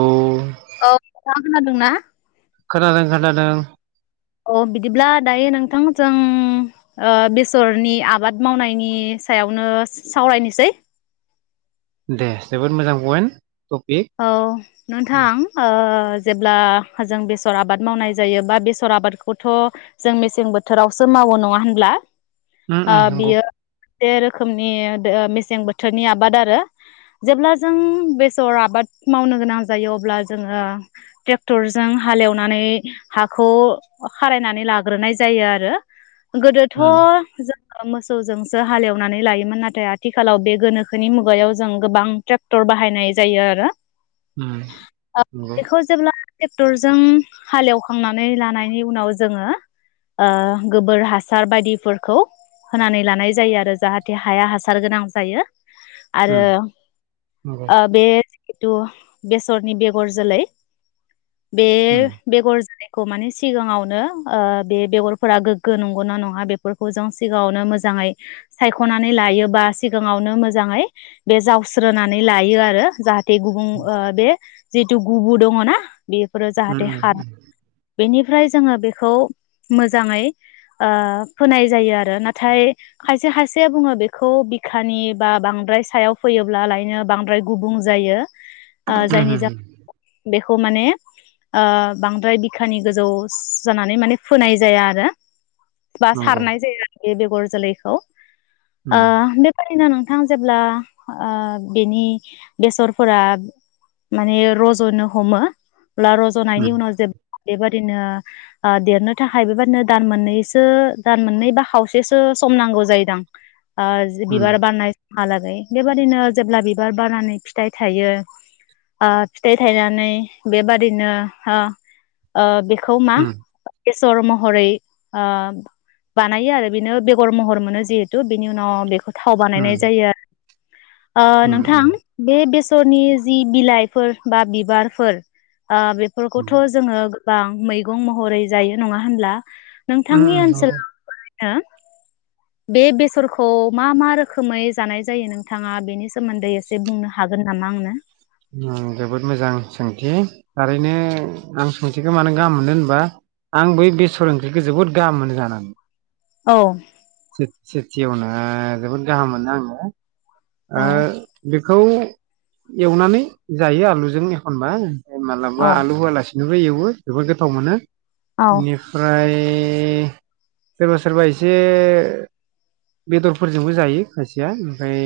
औ औ नोंथांआ खोनादोंना खोनादों खोनादों अ बिदिब्ला दायो नोंथांजों बेसरनि आबाद मावनायनि सायावनो सावरायनोसै दे जोबोद मोजां पइन्ट टपिक औ नोंथां ओ जेब्ला जों बेसर आबाद मावनाय जायो बा बेसर आबादखौथ' जों मेसें बोथोरावसो मावो नङा होनब्ला उम ओ उम नंगौ बियो रोखोमनि मेसें बोथोरनि आबाद आरो जेब्ला जों बेसर आबाद मावनो गोनां जायो अब्ला जोङो ट्रेक्टरजों हालेवनानै हाखौ खारायनानै लाग्रोनाय जायो आरो गोदोथ' उम जो मोसौजोंसो हालेवनानै लायोमोन नाथाय आथिखालाव बे गोनोखोनि मुगायाव जों गोबां ट्रेक्टर बाहायनाय जायो आरो उम नंगौ ओ नगौ बेखौ जेब्ला ट्रेक्टरजों हालेवखांनानै लानायनि उनाव जोङो गोबोर हासार बायदिफोरखौ होनानै लानाय जायो आरो जाहाथे हाया हासार गोनां जायो। आरो उम नंगौ औ बे जिथु बेसरनि बेगर जोलै बे उम बेगर जो खौ माने सिगाङावनो ओ बे बेगरफोरा गोग्गो नंगौनाा नङा बेफोरखौ जों सिगाङावनो मोजाङै सायख'नानै लायो बा सिगाङावनो मोजाङै बे जावस्रोनानै लायो आरो जाहाथे दै गुबुं ओ बे जिहेथु गुबु दङना बेफोरो उम नंगौ जाहाथे उम उम हार बेनिफ्राय जोङो बेखौ मोजाङै ओ फोनाय जायो आरो नाथाय खायसे खायसेया बुङो बेखौ बिखानि बा बांद्राय सायाव फैयोब्लालायनो बांद्राय गुबुं जायो। ओ उम जायनि जा बेखौ माने ओ बांद्राय बिखानि गोजौ जानानै माने फोनाय जाया आरो। बा सारनाय जायो आरो। ए बेगर जोलैखौ आ बेबादिनो नों नोंथां जेब्ला आ बेनि बेसर फोरा माने रज'नो हमो अब्ला रज'नायनि उनाव जे बेबायादि बिदिनो देरनो थाखाय बेबादिनो दान मोननैसो दान मोननै बा खावसेसो सम नांगौ जायोदां। आ जि बिबार बानायनाय हालागै बेबादिनो जेब्ला बिबार बारनानै फि फिथाइ थायो ओ फिथाइ थायनानै बेबादिनो ओ खौ मा बेसर महरै ओ बानायो आरो बेनो बेगर महर मोनो जिहेथु बेनि उनाव बेखौ थाव उम बानायनाय जायो ओ नोंथां उम बे बेसरनि जि बिलाइफोर बा बिबारफोर ओ उम बेफोरखौथ जोंङो बां मैगं महरै जायो नंङा होनब्ला? उम नोंथांनि नंगौ ओनसोलाव हा बे बेसरखौ मा मा रोखोमै जानाय जायो नोंथाङा बेनि सोमोन्दै एसे बुंनो हागोन नामा आंनो? ओ जोबोद मोजां सोंथि थारैनो आं सोंथिखौ मानो गाहाम मोनो होनबा आं बै बेसर ओंख्रिखौ जोबोद गाहाम मोनो जानानै। औ सेथियावनो जोबोद गाहाम मोनो आंङो आ बे औ बेखौ एवनानै जायो आलुजों एखनबा माला बा औ आलु होआलासि बेनोबो एवो जबोर गोथाव मोनो औ बेनिफ्राय [unintelligible] सोरबा सोरबा एसे बेदरफोरजोंबो जायो खायसेया ओमफ्राय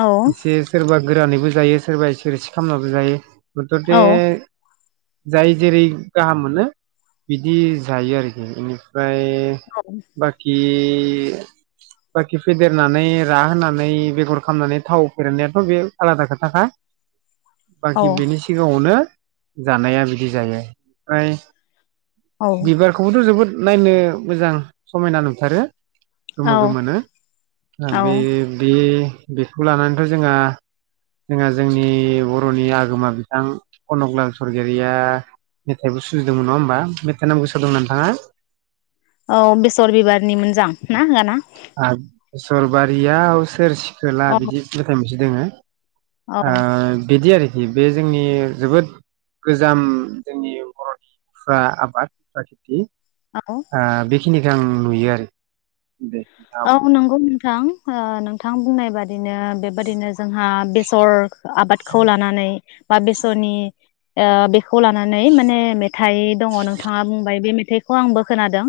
औ एसे सोरबा गोरानैबो जायो सोरबा इसे इसे खालामनाबो जायो मथथे औ जाय जेरै गाहाम मोनो बिदि जायो आरोखि इनिफ्राय बाखि बाखि फेदेरनानै रा होनानै बेगर खालामनानै थाव फेरनायाथ बे आलादा खोथाखा बाखि औ बेनि सिगांङावनो जानाया बिदि जायो ओफ्राय औ बिबारखौबोथ जोबोद नायनो मोजां समायना नुथारो गोमो औ मोनो औ बे बे बेखौ लानानैथ‌जोंहा जोंहा जोंनि बरनि आगोमा बिथां कनकलाल सरगियारिया मेथाइबो सुजुंदोंमोन नंङा होमबा मेथाइ नामखौ गोसोआव दं नोंथांङा औ बेसर बिबारनि मोजां ना गाना सरबारिया आ सोर सिखो खोला औ बिदि मेथाइ मोनसै दोंङो औ ओ बिदि आरो दि बे जोंनि जोबोद गोजाम जोंनि बर'निफ्रा आबादफ्रा खेति औ आ बे खिनिखो नुयो आरो दे नोंथाङा औ बुं। नंगौ नोंथां ओ नोंथां बुंनाय बा दिनो बेबायदिनो जोंहा बेसर आबादखौ लानानै बा बेसरनि ओ बेखौ लानानै माने मे थाय दंङ नोंथाङा बुंबाय बे थाइखौ आंबो खोनादों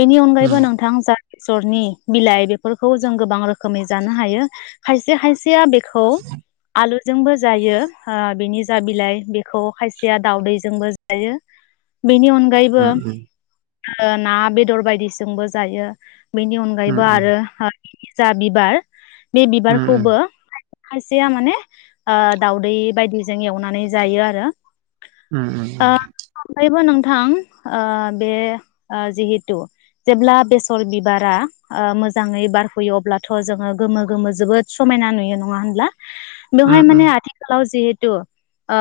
बेनि अनगायैबो उम नोंथां जा बेसरनि बिलाय बेफोरखौ जों गोबां रोखोमै जानो हायो खायसे-खायसेया बे खौ आलु जोंबो जायो ओ बिनि जा बिलाय बेखौ खायसेया दावउदैजोंबो जायो। बेनि अनगायैबो उम ओ ना बेदर बायदिजोंबो जायो बेनि उम फ्रायबो उम आरो हा जा बिबार बे उम बिबारखौबो खायसेया माने ओ दावदै बायदिजों एवनानै जायो आरो उम उम ओ [unintelligible] थां ओ बे ओ जिहेथु जेब्ला बेसर बिबारा ओ मोजाङै बारहैयो अब्लाथ' जोंङो गोमो-गोमो जोबोद समायना नुयो नङा होनब्ला उम बेवहाय माने आथिखालाव जेहे थु ओ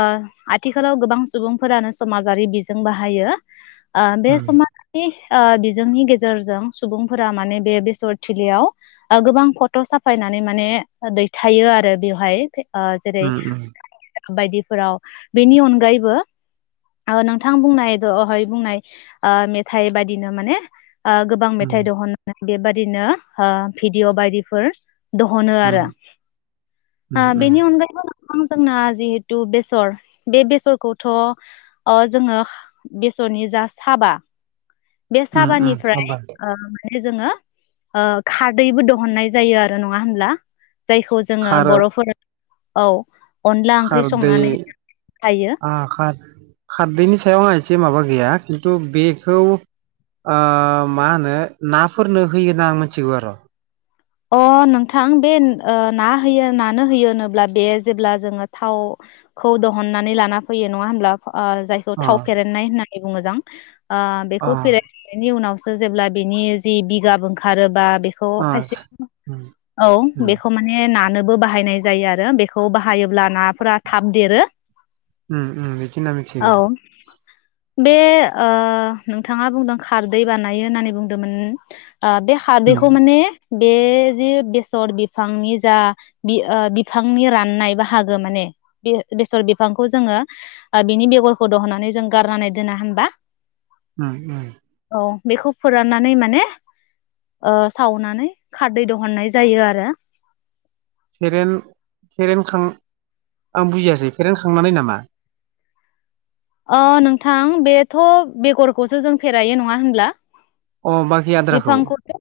आथिखालाव गोबां सुबुंफोरानो समाजारि बिजों बाहायो ओ बे उम समाज नि ओ बिजोंनि गेजेरजों सुबुंफोरा माने बे बेसरथिलियाव ओ गोबां फट' साफायनानै माने दैथायो आरो बेवहाय ओ जेरै उम उम बायदिफोराव बेनि अनगायैबो ओ नोंथां बुंनाय दहाय बुंनाय ओ मेथाइ बायदिनो माने ओ गोबां मेथाइ दहन‌ बेबादिनो ओ भिडिअ बायदिफोर दहनो आरो ओ उम उम बेनि अनगायैबो गोबां जोंना जिहेथु बेसर बे बेसरखौथ' अ जोंङो बेसरनि जा साबा बे उम उम साबानिफ्राय खाबार ओ माने जोङो ओ खारदैबो दहननाय जायो आरो नङा होमब्ला? जायखौ जोङो खार बर'फोर औ। अनला ओंख्रि खारदै संनानै जायो आखास खारदैनि सायाव एसे माबा गैया खिन्थु बेखौ ओ मा होनो नाफोरनो होयो होना आं मिथिगौ आरो अ नोंथां बे ओ ना होयो नानो होयो होनोब्ला बे जेब्ला जोङो थावखौ दहननानै लाना फैयो नङा होमब्ला ओ जायखौ अ थाव फेरेननाय होननानै बेबो मोजां ओ अ बेखौ फेरेदखांनायनि उनावसो जेब्ला बिनि जि बिगाब ओंखारोबा बेखौ अ खायसे उम औ उम बेखौ माने नानोबो बाहायनाय जायो आरो बेखौ बाहायोब्ला नाफोरा थाब देरो। उम उम बेदि होनना मोनथिगौ। औ बे ओ नोंथांङा बुंदों खारदै बानायो होननानै बुंदोंमोन। आ बे उम हारदैखौ माने बे जि बेसर बिफांनि जा बि ओ बिफांनि राननाय बाहागो माने बे बेसर बिफांखौ जोङो आ बिनि बेगरखौ दं होननानै जों गारनानै दोना होनबा उम उम। औ बेखौ फोराननानै माने ओ सावनानै खारदै दहुननाय जायो आरो। फेरेन फेरेनखां आं बुजियासै फेरेन खांनानै नामा? अ नोंथां बेथ' बेगरखौसो जों फेरायो नंङा होनब्ला? अ बाखि आद्राखौ बिफांखौसो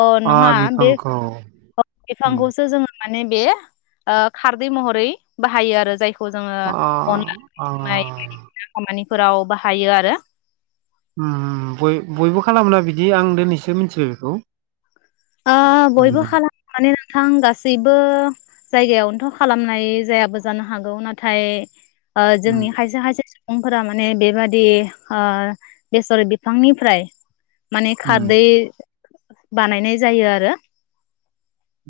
अ नंङा आ बे उम बिफांखौसो जोङो माने बे ओ खारदै महरै बाहायो आरो जायखौ खौ जोङो अ अनला ओंख्रि अ संनाय खामानिफोराव बाहायो आरो। उम उम बय - बयबो खालामो ना बिदि आं दोनैसो मिथि बेखौ ओ बयबो उम खालामनानै नोंथां गासैबो जायगायावनोथ' खालामनाय जायाबो जानो हागौ नाथाय ओ उम जोंनि खायसे खायसे सु बिफांफोरा माने बेबादि ओ बेसर बिफांनिफ्राय माने उम खारदै बानायनाय जायो आरो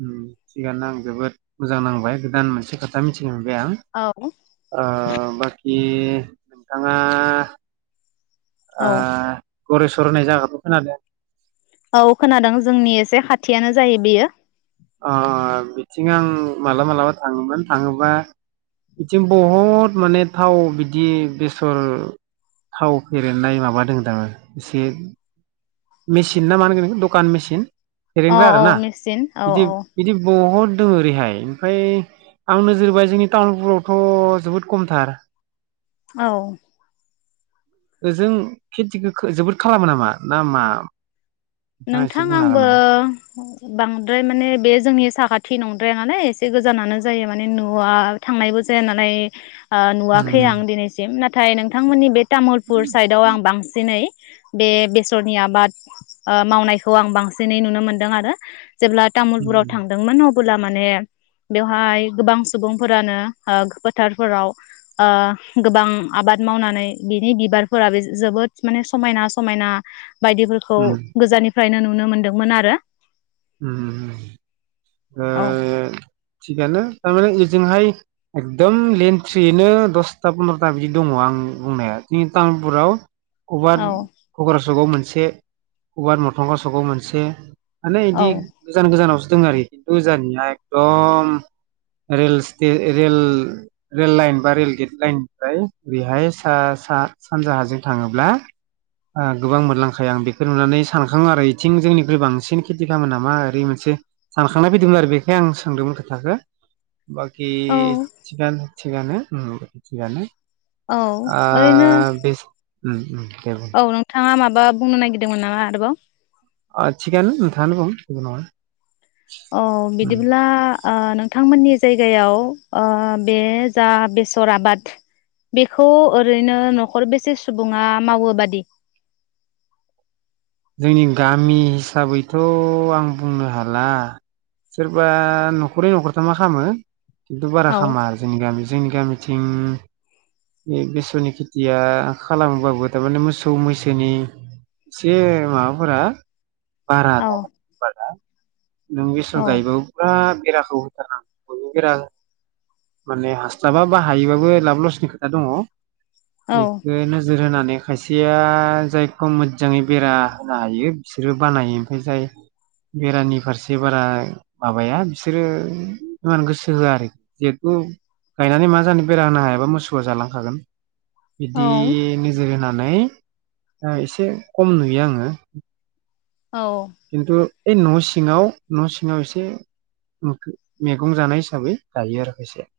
उम थिगानो आं जोबोद मोजां नांबाय गोदान मोनसे खोथा मिथियो आं बे आं औ ओ बा बे नोंथाङा आ औ गरेसर होननाय जायगाखौ खोनादों? औ खोनादों जोंनि एसे खाथियानो जायो बेयो अ बिथिं आं मालाबा मालाबा थाङोमोन थाङोबा बिथिं बहुद माने थाव बिदि बेसर थाव फेरेनाय माबादों दां एसे मेसिन ना मा मोनगोन एखो दखान मेसिन? अ औ मेचिन औ बिदि औ बिदि ब बहुद दोङो ओरैहाय ओमफ्राय आं नोजोर बोबाय जोंनि टाउनफोरावथ' जोबोद खमथार औ ओजों खेथिखो जोबोद खालामो नामा ना मा? नोंथाङा एसे नोंथां बुंनो हागोन आंबो नामा? बांद्राय माने बे जोंनि साखाथि नंद्राया नालाय एसे गोजानानो जायो माने न'आ थांनायबो जाया नालाय ओ नुवाखै उम आं दिनैसिम ना नाथाय नोंथांमोननि बे तामुलपुर साइडआव आं बांसिनै बे बेसरनि आबाद मावनायखौ आं बांसिनै नुनो मोनदों आरो जेब्ला तामुलपुराव उम थांदोंमोन अब्ला माने बेवहाय गोबां सुबुंफोरानो फोथारफोराव ओ गोबां आबाद मावनानै बिनि बिबारफोरा बे जोबोद माने समायना समायना बायदिफोरखौ उम गोजाननिफ्रायनो नुनो मोनदोंमोन आरो उम ओ औ थिगानो थारमाने ओजोंहाय एकदम लेन्थ्रियैनो दसथा फन्द्र'था बिदि दङ आं बुंनायाव जोंनि तामुलपुराव [unintelligible] औ मोनसे मोनसे गुवार मोखांगाव सखौ मोनसे औ गोजान गोजानाव आरोखि खिन्थुजानिया एकदम रेल रेल लाइन बा रेल गेट लाइन निफ्राय बेहाय स सानजाहाजों थाङोब्ला गोबां मोनलांखायो आं बेखौ नुनानै सानखाङो आरो बेथिं जोंनिख्रुइ बांसिन खेथि खालमोनामा ओरै मोनसे सानखांनाय फैदोंमोन आरो बेखो आं सोंदोंमोन खोथाखौ बाखि थिगानो थिगानो उम थिगानो औ ओ ओरैनो बे उम उम दे बुं औ नोंथाङा माब बा बुंनो नागिरदोंमोन नामा आरोबाव ओ थिगानो नोंथाङानो बुं जेबो नङा अ उम बिदिब्ला ओ नोंथांमोननि जायगायाव बे जा बेसर आबाद बेखौ ओैरैनो न'खर बेसे सुबुङा मावो बादि? जोंनि गामि हिसाबैथ' आं बुंनो हाला सोरबा न'खरै न'खर' थामा खालामो खिन्थु बारा औ खामा आरो जोंनि गामि जोंनि गामि थिं बे बेसरनि खेथिया खालामबाबो थारमाने मोसौ मैसोनि एसे माबाफोरा बारा औ [unintelligible] नों बेसर औ गायबाबो बेराखौ होथारनांगौ बयबो बेरा माने हास्लाबा बा हायोबाबो लाब लसनि खोथा दङ औ एखो नोजोर होनानै माने खायसेया जायखौ मोजजाङै बेरा होनो हायो बिसोरो बानायो ओमफ्राय जाय बेरानि फारसे बारा माबाया बिसोरो इमान गोसो होआ आरोखि जेतु गायनानै मा जानो बेरा होनो हायाबा मोसौआ जालांखागोन। बिबदि औ नोजोर होनानै नै एसे खम नुयो आङो। औ खिन्थु ओइ न' सिङाव न' सिङाव एसे मैगं जानाय हिसाबै गायो आरो खाइसे।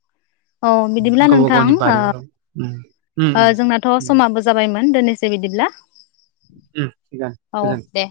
औ बिदिब्ला नोंथां ओ उम उम ओ उम जोंनाथ' उम समाबो जाबायमोन दोननोसै बिदिब्ला। उम थिगानो औ मोजां‌। दे